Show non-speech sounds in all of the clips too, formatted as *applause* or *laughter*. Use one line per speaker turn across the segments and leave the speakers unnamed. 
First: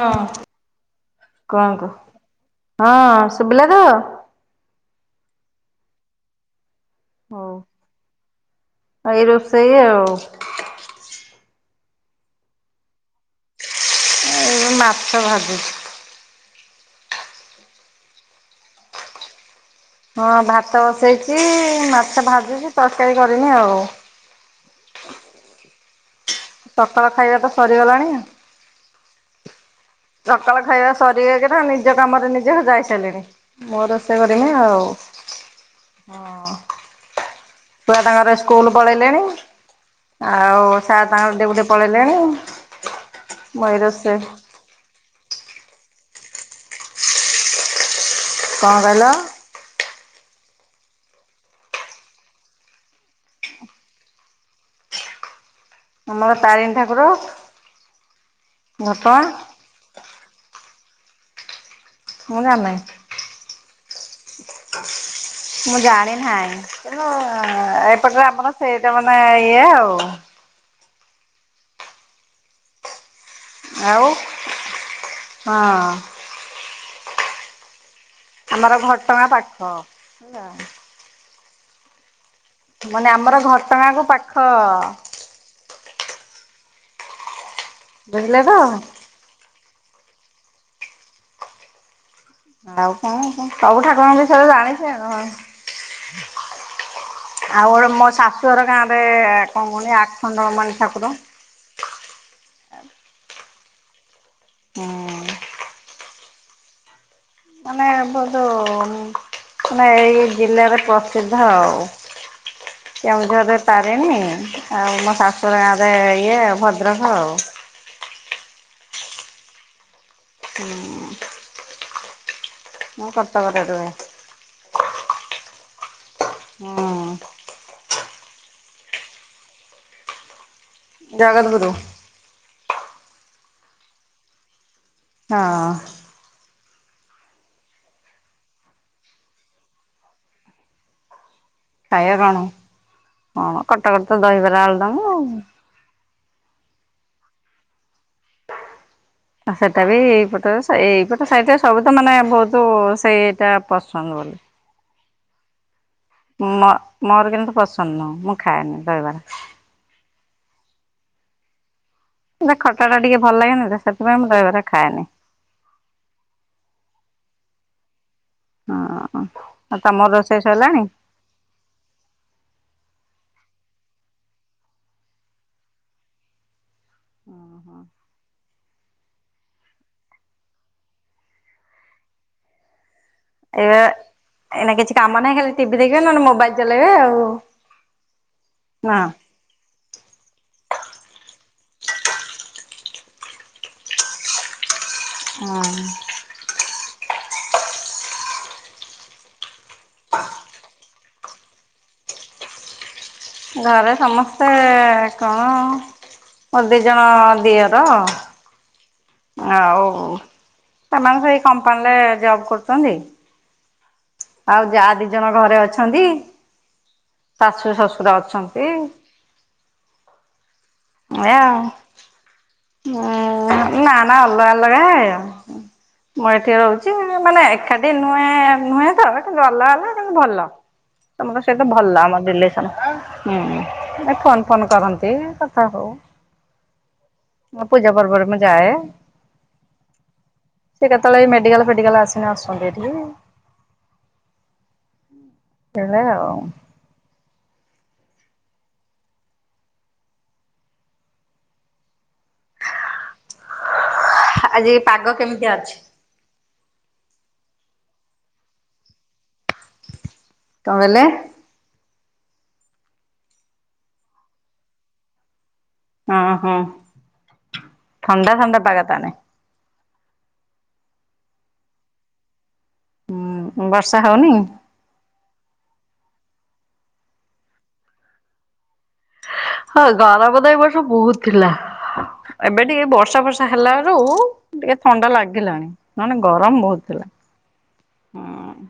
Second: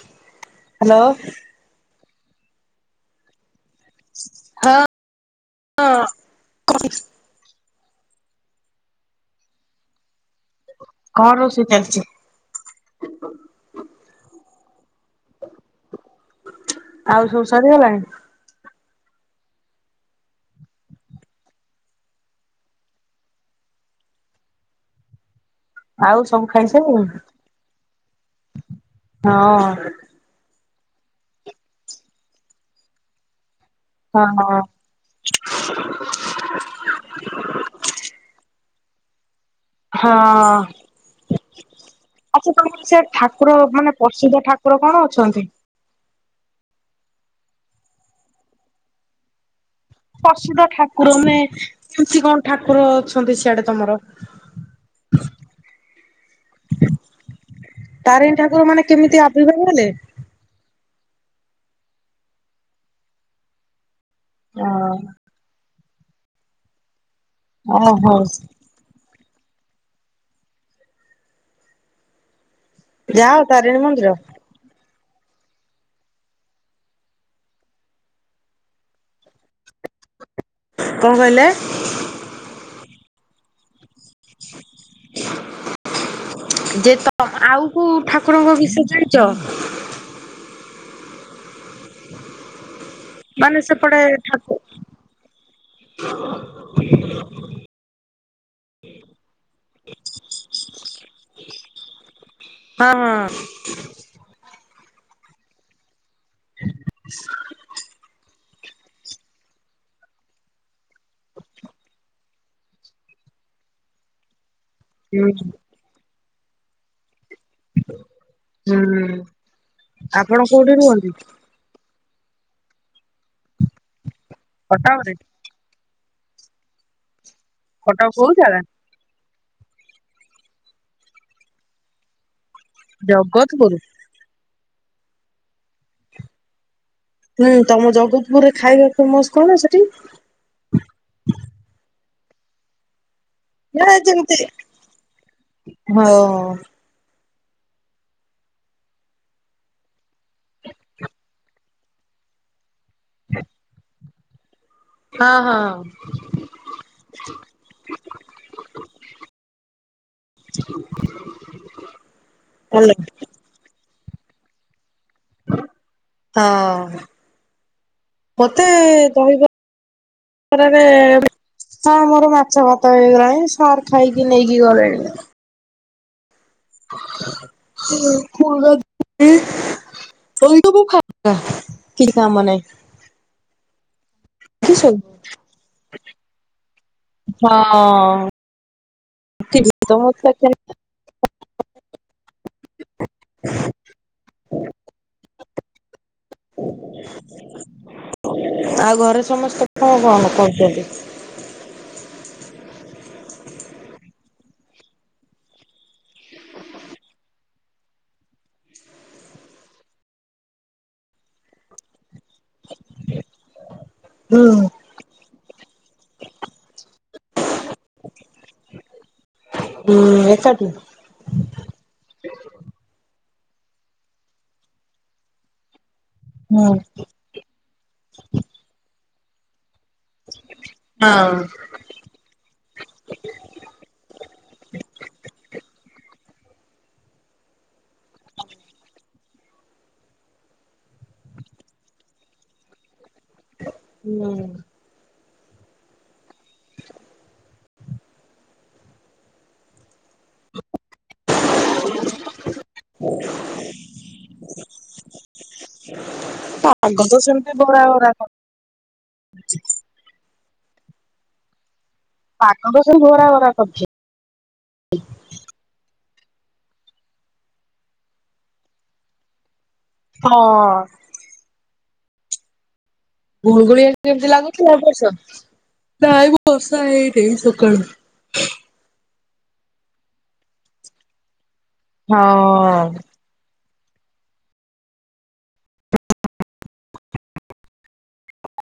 ହଁ
ହ୍ୟାଲୋ
କଣ କହ ହଁ ଶୁଭିଲା। ତ?
ହଁ ହଁ।
ହୋଉ। ଏଇ ରୋଷେଇ ଆଉ।
କଣ ରୋଷେଇ ଚାଲିଛି?
ଏଇ ମାଛ ଭାଜୁଛି।
ଆଉ ସବୁ ସରିଗଲାଣି।
ହଁ ଭାତ ବସେଇଛି। ମାଛ ଭାଜୁଛି। ତରକାରୀ କରିନି ଆଉ।
ଆଉ ସବୁ
ସକାଳ
ଖାଇସଇଲାଣି।
ଖାଇବା ତ ସରିଗଲାଣି
ହଁ।
ସକାଳ ଖାଇବା ସରିଗକ ତା ନିଜ କାମରେ ନିଜେ ଯାଇ ସାରିଲିଣି। ମୋ ରୋଷେଇ
ହଁ
କରିମି
ହଁ
ଆଉ ହଁ। ପଳେଇଲେଣି।
ହଁ
ଆଉ ସାର୍ ତାଙ୍କର ଡ୍ୟୁଟି ପଳେଇଲେଣି।
ଆଛା ତମର ସେ ଠାକୁର
ମୁଁ ଏଇ
ମାନ
ରୋଷେଇ
ପ୍ରସିଦ୍ଧ ଠାକୁ କୁର କଣ ଅଛନ୍ତି?
କଣ କହିଲ?
ପ୍ରସିଦ୍ଧ ଠାକୁର ମାନେ କେମିତି କଣ ଠାକୁର ଅଛନ୍ତି ସିଆଡେ ତମର? *inaudible*
ଆମର ତାରିଣୀ ଠାକୁର।
ତାରିଣୀ ଠାକୁର ମାନେ
ଘଟଗାଁ
କେମିତି ଆବିର୍ଭାବ ହେଲେ?
ମୁଁ ଜାଣ ନହିଁ।
ଅ
ମୁଁ ଜାଣି ନାହିଁ। କିନ୍ତୁ
ଓହୋ
ଏପଟରେ ଆପଣ ସେତ ନା ଇଏ ଆଉ।
ଯାଉ ତାରିଣୀ
ଆଉ
ମନ୍ଦିର।
ହଁ। ଆମର ଘଟଗାଁ ପାଖ ହେଲା।
କଣ କହିଲେ?
ମାନେ ଆମର ଘଟଗାଁ କୁ ପାଖ।
ଯେ ତ ଆଉ କୋଉ
ବୁଝିଲେ ତ।
ଠାକୁରଙ୍କ ବିଷୟ ଜାଣିଛ।
ଆଉ କଣ କ
ମାନେ
ସବୁ
ସେପଟେ
ଠାକୁରଙ୍କ ବିଷୟରେ
ଠାକୁ
ଜାଣିଛ ହଁ। ଆଉ ମୋ ଶାଶୁର ଗାଁ ରେ କଣ କଣ ଆଖଣ୍ଡଳମଣି ଠାକୁର।
ହଁ ହଁ।
ହୁଁ।
*inaudible*
ଆମେ ଆବ ମାନେ ଏଇ ଜିଲ୍ଲାରେ ପ୍ରସିଦ୍ଧ ଆଉ। କେଉଁଝରରେ ତାରିଣୀ ଆଉ ମୋ
ହୁଁ
ଶାଶୁରୁର ଗାଁରେ ଇଏ ଭଦ୍ରକ ଆଉ।
ହୁଁ ଆପଣ କୋଉଠି ରୁହନ୍ତି?
ମୁଁ କଟକରେ ରୁହେ।
କଟକରେ।
ହଁ।
କଟକ କୋଉ ଜାଗା?
ଜଗତଗୁରୁ।
ଜଗତଗୁରୁ।
ହଁ।
ହୁଁ ତମ ଜଗତପୁରରେ ଖାଇବା ଫେମସ୍ କଣ ସେଠି?
ଖାଇବା କଣ? ଅଁ
ନା
କଟକରେ ତ
ଯେମିତି
ଦହିବରା ଆଳୁଦମ ଆଉ।
ହଁ।
ଆ ସେଇଟା ବି ଏଇପଟ ଏଇପଟ ସାଇଟ ସବୁ ତ ମାନେ ବହୁତ ସେଇ ଏଇଟା ପ ସାଙ୍ଗ ଘରେ।
ହଁ ହଁ।
ମୋ ମୋର କିନ୍ତୁ ପସନ୍ଦ ନୁହୁଁ। ମୁଁ ଖାଏନି ଦହିବରା।
*inaudible*
ସେ
ଭଲ
ଖଟା ଟା ଟିକେ ଭଲ ଲାଗେନି ତ ସେଥିପାଇଁ ମୁଁ ଦହିବରା ଖାଏନି।
ହଁ ମତେ
ହଁ ଆଉ ତମର ରୋଷେଇ
ଦହିବରା ଖରାରେ
ସରିଲାଣି
ହଁ ମୋର ମାଛ ଭାତ ହେଇଗଲାଣି। ସାର୍ ଖାଇକି ନେଇଁ କିି ଗଲେଣି। *inaudible* ପୁରା ପୁରି ଅଇକା ମୁଁ ଫାଙ୍କା କିଛି କାମ ନାହିଁ।
ଏବେ
କି
ଏଇନା କିଛି
ଶୋଇବୁ।
କାମ ନାହିଁ, ହେଲେ ଟିଭି ଦେଖିବେ ନହେଲେ ମୋବାଇଲ। ଚଲେଇବେ ଆଉ
ହଁ
ନା
ଟିଭି ତ *unintelligible*
ହଁ।
ଆଉ ଘରେ ସମସ୍ତେ କଣ କଣ କରୁଛନ୍ତି?
ଘରେ ସମସ୍ତେ କଣ ମୋର ଦି ଜଣ ଦିଅର। ଆଉ ସେମାନେ ସେଇ କମ୍ପାନୀରେ ଜବ କରୁଛନ୍ତି।
ହୁଁ
ଆଉ ଯା ଦି ଜଣ ଘରେ ଅଛନ୍ତି। ତା ଶାଶୁ ଶଶୁର ଅଛନ୍ତି।
ନୁହେଁ *unintelligible*
ସେଇଆ। ହୁଁ ନା ନା ଅଲଗା ଅଲଗା ମୁଁ ଏଠି
ହୁଁ
ରହୁଛି ମାନେ ଏକାଠି ନୁହେଁ, ନୁହେଁ ତ ଗଲା ହେଲା ବାକି ଭଲ। ତମ
ହଁ।
ତ ସେଇଠି ଭଲ ଆମ ରିଲେ ହୁଁ ଫୋନ ଫୋନ୍ କରନ୍ତି କଥା ହଉ। ହୁଁ ପୂଜା ପର୍ବରେ ମୁଁ ଯାଏ। ସେ କେତେବେଳେ ମେଡିକାଲ ଫେଡିକାଲ ଆସିନି ଆସନ୍ତି ଏଠିକି।
ହୁଁ।
ହେଲା ଆଉ। ହୁଁ ଆଜି ପାଗ କେମିତି ଅଛି?
ଆଗ ତ ସେମିତି ବରା ବରା କରି
କଣ କହିଲେ?
ପାଗ ତ ସେମିତି ଘରା ଘରା କରୁଛି।
ହଁ ହଁ ଥଣ୍ଡା ଥଣ୍ଡା ପାଗ ତାହାନେ।
ହଁ। ଗୁଳୁ
ହୁଁ
ଗୁଳି
ବର୍ଷା
କେମତି
ହଉନି?
ଲାଗୁଛି ଏ ବର୍ଷ? ଏ ବର୍ଷ ହେଇନି ସକାଳୁ।
ହଁ ଗରମ ତ ଏ ବର୍ଷ ବହୁତ ଥିଲା
ହଁ
ଏବେ ଟିକେ
ଆଉ
ବର୍ଷା ଫର୍ଷା ହେଲା। ରୁ ଟିକେ ଥଣ୍ଡା ଲାଗିଲାଣି ନ ହେଲେ ଗରମ ବହୁତ ଥିଲା। ହୁଁ।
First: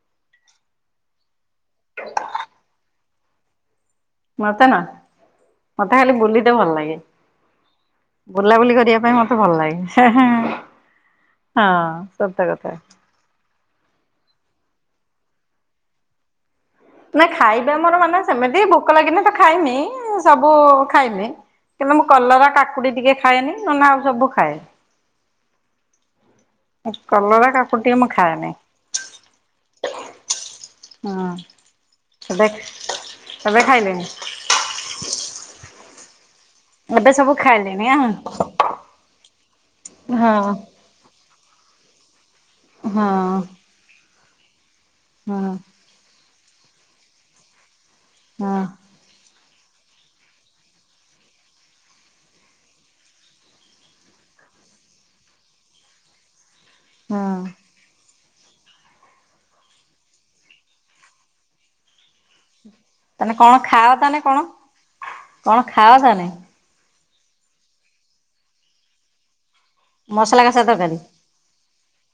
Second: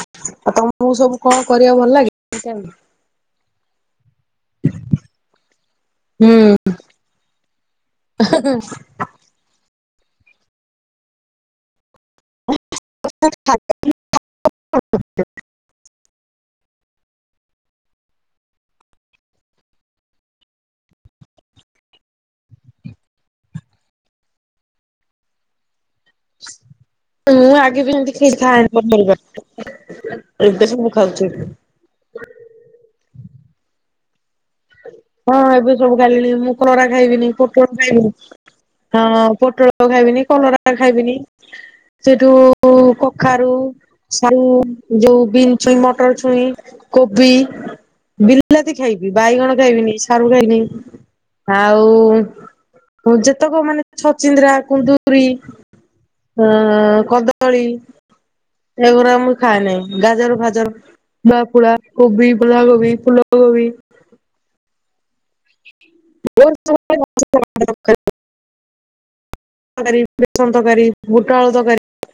ଆଉ ତମକୁ ସବୁ କଣ କରିବା ଭଲ ଲାଗେ?
ମତେ ନା ମତେ ଖାଲି
ହୁଁ
ବୁଲିତେ ଭଲ ଲାଗେ। ବୁଲାବୁଲି କରିବା ପାଇଁ ମତେ ଭଲ ଲାଗେ। ହେଁ ହେଁ ହଁ ସତ କଥା।
*unintelligible*
ନା ଖାଇବା ମୋର ମାନେ ସେମିତି ଭୋକ ଲାଗିନି ତ ଖାଇମି ସବୁ ଖାଇମି। କିନ୍ତୁ ମୁଁ କଲରା, କାକୁଡି ଟିକେ ଖାଏନି ନହନେ ଆଉ ସବୁ ଖାଏ।
*inaudible*
କଲରା
ମୁଁ
କାକୁଡି
ଆଗେ ବି
ଟିକେ ମୁଁ
ଏମିତି କ୍ଷୀରି ଖାଏନି *unintelligible* ମୁଁ ସବୁ ଖାଉଛି।
ହଁ ଏବେ ଏବେ ଖାଇଲେଣି
ହଁ ଏବେ ସବୁ ଖାଇଲେଣି। ମୁଁ କଲରା
ଏବେ
ଖାଇବି ନି,
ସବୁ
ପୋଟଳ
ଖାଇଲେଣି
ଖାଇବି
ଆଁ
ନି, ହଁ। ପୋଟଳ ଖାଇବି ନି,
ହଁ
କଲରା ଖାଇବି ନି, ସେଇଠୁ
ହଁ
କଖାରୁୁ ସାରୁ ଯୋଉ
ହଁ
ବିନ ଛୁଇଁ, ମଟର ଛୁଇଁ, କୋବି
ହଁ
ବିଲାତି ଖାଇବି, ବାଇଗଣ ଖାଇବିନି, ସାରୁ ଖାଇନି ଆଉ ହଉ ଯେତେକ ମାନେ ଛଚିନ୍ଦ୍ରା କୁନ୍ଦୁରି ହଁ
ହଁ।
କଦଳୀ। ଏଗୁଡା ମୁଁ ଖାଇଏ ନାଇଁ ଗାଜର ଭାଜର ପୁଳା କୋବି ପ
ତାନେ କଣ ଖାଅ ତାନେ କଣ କଣ ଖାଅ ତାନେ?
*unintelligible* କରି
ମସଲା
ବେସନ
କଷା
ତ କରି
ତରକାରୀ
ବୁଟାଳୁ ତ କରି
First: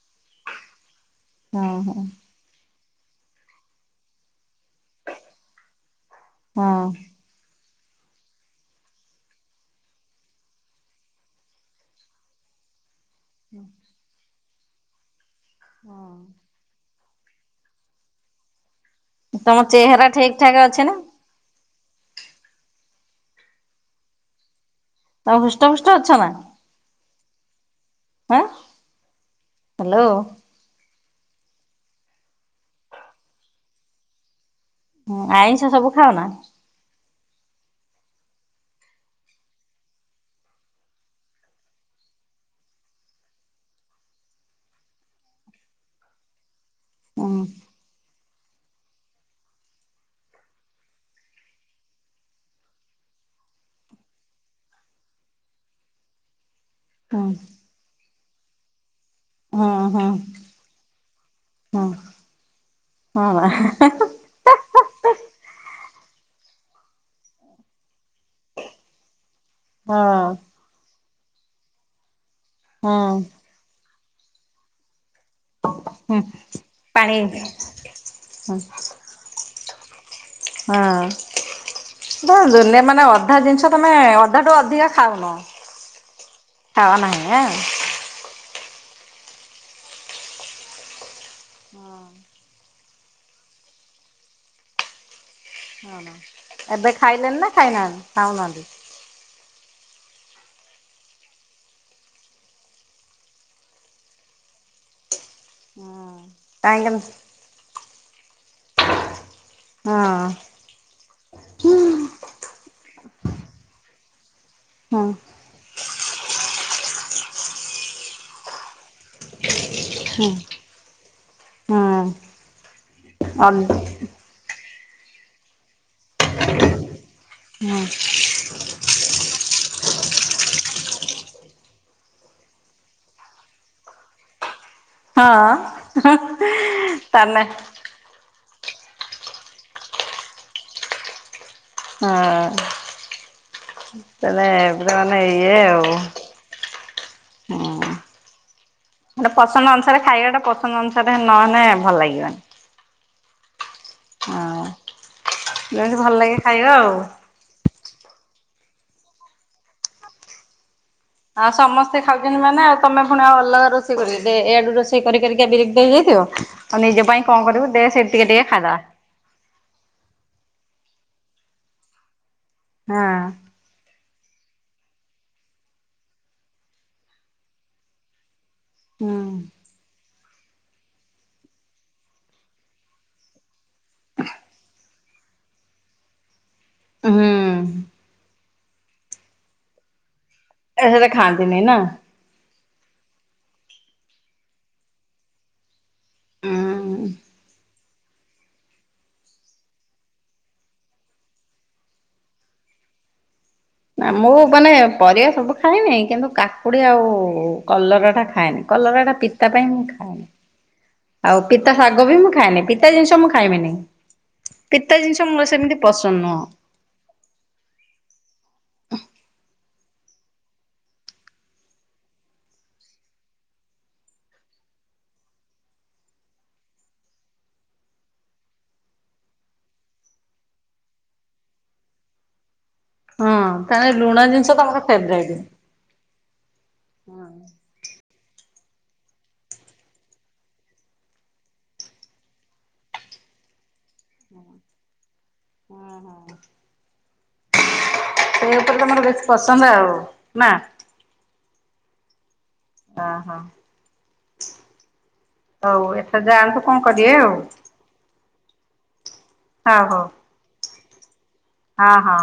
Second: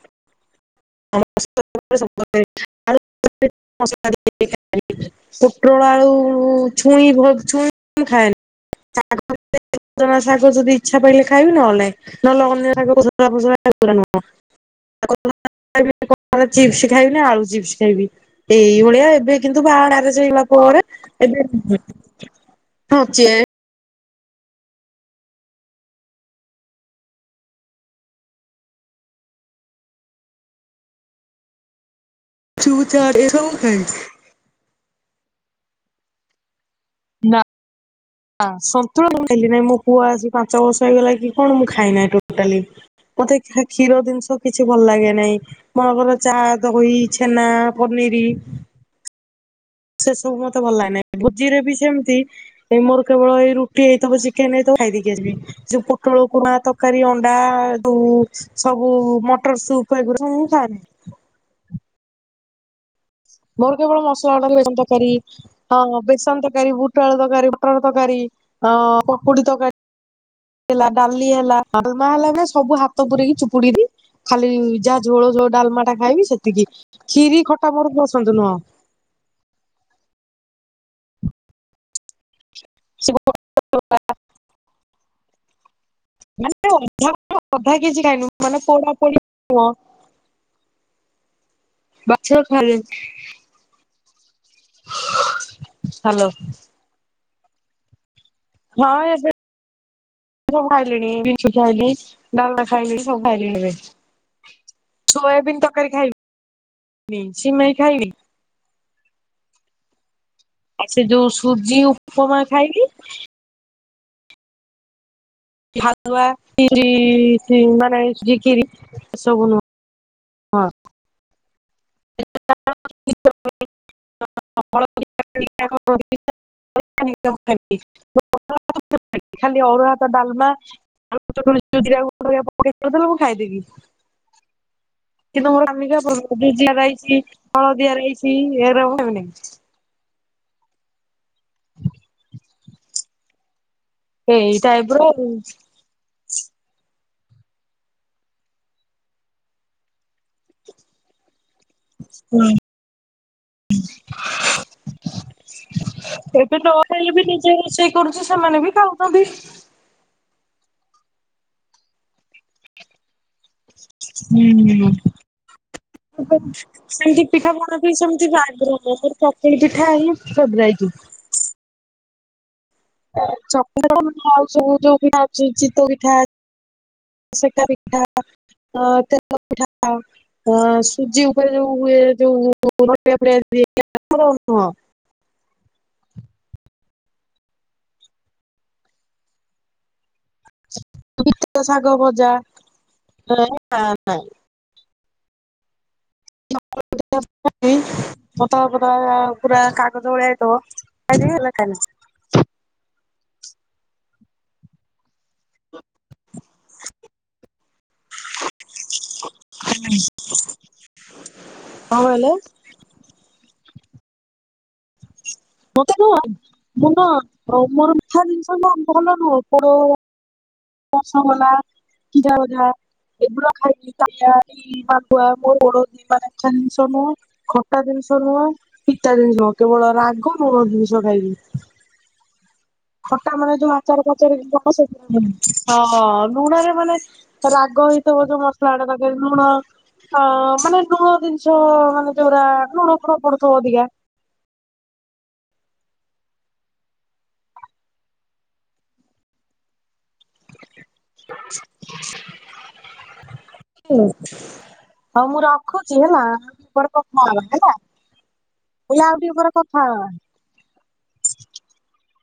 *unintelligible* *unintelligible*
ହଁ ହଁ
ଆଳ ପୁଟ୍ରୋଳ ଆଳୁ
ହଁ
ଛୁଇଁ ଛଇଁ କ ଖାଏନି। ଜଣା ଶାଗ ଯଦି ଇଚ୍ଛା ପାଇଲେ ଖାଇବେ ନେ ନହେଲେ ଅନ୍ୟ ଶାଗ। *unintelligible* ଖାଇବି ନା ଆଳୁ ଚିପ୍ସ ଖାଇବି ଏଇ ଏଇଭଳିଆ ଏବେ
ତମ
କିନ୍ତୁ
ଚେହେରା
ବାହାଣାରେ
ଠିକ
ଯଇଲା
ଠାକ
ପରେ
ଅଛି ନା
ଏବେ ହଁଛି।
ତ ହୃଷ୍ଟ ଫୃଷ୍ଟ ଅଛ ନା। ଆଁ ହ୍ୟାଲୋ।
ଚୁ ଚଡ଼ ଏ ସବୁ ଖଛି।
ଆଇଁଷ ସବୁ ଖାଉ ନା?
ନା। ସନ୍ତୁଳ ହେଲି ନାହିଁ ମୋ ପୁଅ ଆସି ପାଞ୍ଚ ବର୍ଷ ହେଇଗଲା କି କଣ ମୁ ଖାଇନାହିଁ ଟୋଟାଲି ମତେ କ୍ଷୀର ଜିନିଷ କିଛି ଭଲ ଲାଗେ ନାହିଁ ମଙ୍କର ଚା ଦହି
ହୁଁ
ଛେନା ପନିର ସେ ସବୁ ମତେ ଭଲ ଲାଗେନାହିଁ ଭୋଜି ରେ ବି ସେମିତି ଏଇ ମୋର କେବଳ ଏଇ ରୁଟି ହେଇଥିବ ଚିକେନ ହେଇଥିବ। ଖାଇଦେକି ଯିବ ଯୋଉ ପୋଟଳକୁ ନା? ତରକାରୀ
ହୁଁ
ଅଣ୍ଡା ସବୁ ମଟର
ହୁଁ ହୁଁ ହଁ
ସୁପ
ହଁ
ଏଗ ଖାଏନି।
ବା
ମୋର କେବଳ ମସଲା ଅର୍ଡର ହେ ତର ବେସନ ତରକାରୀ ବୁଟଳୁ ତରକାରୀ ମଟର ତରକାରୀ। ତରକାରୀ
ହଁ।
ହେଲା ଡାଲି ହେଲା ଡାଲମା ହେଲା ସବୁ ହାତ
ହଁ
ପୁରି ଚୁପୁଡିରେ ଖାଲି ଯାହାଝୋଳୋ ଡାଲମାଟା
ହୁଁ
ଖାଇବି ସେତିକି ଖ୍ଷୀରି
ପାଣି
ଖଟା ବରକୁ ବସନ୍ତୁ ନୁହଁ।
ହଁ ଧ। ଦୁନେ ମାନେ ଅଧା ଜିନିଷ ତମେ ଅଧା ଟୁ ଅଧିକା ଖାଉନ।
ମାନେ
ଖାଅ
ଅଧା
ନାହିଁ
ଅଧା କେଜି ଖାଇୁ ମାନେ ପୋଡା ପୋଡି ବାଛା ଖଲ।
ହଁ ଏବେ ଖାଇଲେନି ନା ଖାଇନାହାନ୍ତି ଖାଉନାହାନ୍ତି?
*inaudible* ସବୁ ଖାଇଲିଣି ବିଛୁ ଖାଇଲି ଡାଲ ଖାଇଲିଣି ସବୁ ଖାଇଲିଣି ଏବେ। ସୋୟାବିନ୍ ତରକାରୀ
କାହିଁକି
ଖାଇବି ସିମାଇ ଖାଇବି।
ହଁ।
ଆ ସେ ଯୋଉ ସୁବଜି ଉପମା ଖାଇବି।
ହଁ।
ହାଦୁଆରି ମାନେରି ଏ ସବୁ ନୁହଁ।
ହଁ।
*unintelligible*
*unintelligible*
*unintelligible* ଖାଲି ଅରୁୁଆ
ହୁଁ।
ଭାତ ଡାଲମା *unintelligible* ମୁଁ ଖାଇଦେବି।
ହଁ
କିନ୍ତୁ ମୋର ଆମିକା ଦୁଦଆ ରହିଛି
ତାନେ
ହଳଦିଆ ରହିଛି କେନ।
ହଁ ମେ
ଏଇ ଟାଇପ୍
ଏବେଟା
ର
ମାନେ
ହୁଁ
ଇଏ ଆଉ। ହଁ ଗୋଟେ ପସନ୍ଦ ଅନୁସାରେ ଖାଇବା ଟା ପସନ୍ଦ ଅନୁସାରେ ହେ। ନହେଲେ ଭଲ ଲାଗିବନି। ହଁ ଯେମିତି ଭଲ ଲାଗେ
ଏବେ
ଖାଇବା
ତ ଅ
ଆଉ।
ବନେଇଲି ନିଜେ ରୋଷେଇ। କରୁଛି ସେମାନେ ବି ଖାଉଛନ୍ତି।
ଆଉ ସମସ୍ତେ ଖାଉଛନ୍ତି! ମାନେ ଆଉ ତମେ କଣ ଅଲଗା ରୋଷେଇ ଦେ ଏଆଡୁ
ହୁଁ।
ରୋଷେଇ କରି କରିକି ବିିରକ୍ତି ହେଇଯାଇଥିବ! ଆଉ ନିଜ ପାଇଁ କଣ କରିବୁ ଦେ ସେଇ
ଯିବା ଆଗରୁ ମୋର ଚକୁଳି ପିଠା ହେଲା ଫେବ୍ରିଟ।
ହଁ।
*unintelligible* ଆଉ ସବୁ ଯୋଉ ପିଠା ଅଛି ଚିତଉ ପିଠା ସେକା ପିଠା। ହ ତା *unintelligible*
ହୁଁ
ପିଠା ଆଉ। ହ ସୁଜି ଉପରେ ଯୋଉ ହୁଏ ଯୋଉ *unintelligible* *inaudible*
ହୁଁ। ଏ ହେଡା ଖାନ୍ତିନେଇନା।
ହ ନା ନା।
ଉଁ।
ପତଳା ପତଳା ପୁରା କାଗଜ ଭଳିଆ ହେଇଥିବ! ଖାଇଦେବି ହେଲା ଖାଇ ନ
ନା ମୁଁ ମାନେ ପରିବା ସବୁ ଖାଏନେଇ, କିନ୍ତୁ କାକୁଡ଼ି ଆଉ କଲରାଟା ଖାଏନି କଲରାଟା ପିତା ପାଇଁ ମୁଁ ଖା
*inaudible*
ଆଉ ପିତା ଶାଗ ବି ମୁଁ
କହିଲେ
ଖାଏନି। ପିତା ଜିନିଷ ମୁଁ ଖାଇମିନି ପିତା ଜିନିଷ ମୋର ସେମିତି
ମତେ ନୁହ
ପସନ୍ଦ ନୁହଁ
ମୁଁ ନ ଅ ମୋର ମିଠା ଜିନିଷ ଭଲ ନୁହଁ ମୋର ପସନ୍ଦ ହେଲା କ୍ଷୀର ଗଜା। ଏଗୁଡା ଖାଇକି *unintelligible* ଜିନିଷ ନୁହଁ ଖଟା ଜିନି ଜିନିଷ ନୁହଁ ପିତା ଜିନିଷ ନୁହ କେବଳ ରାଗ ନୁ ଜିନିଷ ଖାଇବି।
ହଁ
ଖଟା ମାନେ ଯୋଉ
ତାହେଲେ
ଆଚାର
ଲୁଣ
ଫାଚାର
ଜିନିଷ
*unintelligible*
ତମର
ସେଗୁଡା
ଫେବରାଇଟ।
ନୁହେଁ। ହଁ ଲୁଣ ରେ ମାନେ
ହଁ।
ରାଗ ହେଇଥିବ, ଯୋଉ ମସଲା ଉଡା ପକେଇକି ଲୁଣ ହଁ ମାନେ ଲୁଣ ଜିନିଷ ମାନେ ଯୋଉରା ଲୁଣ ଫୁଣ ପଡୁଥିବ ଅଧିକା।
ହୁଁ ହଁ। ସେଇତ ତମର ବେଶି ପସନ୍ଦ ଆଉ ନା।
*inaudible*
ହ ହଁ।
ହଉ ମୁଁ ରଖୁଛି
ଏଥର
ହେଲା
ଯାଆନ୍ତୁ କଣ
ପରେ
କରିବେ
କଥା
ଆଉ
ହେବା ହେଲା। ମୁଁ କଲି ଆଉ ଟିକେ ପରେ
ହଉ
କଥା ହେବା।
ହଁ ହଁ।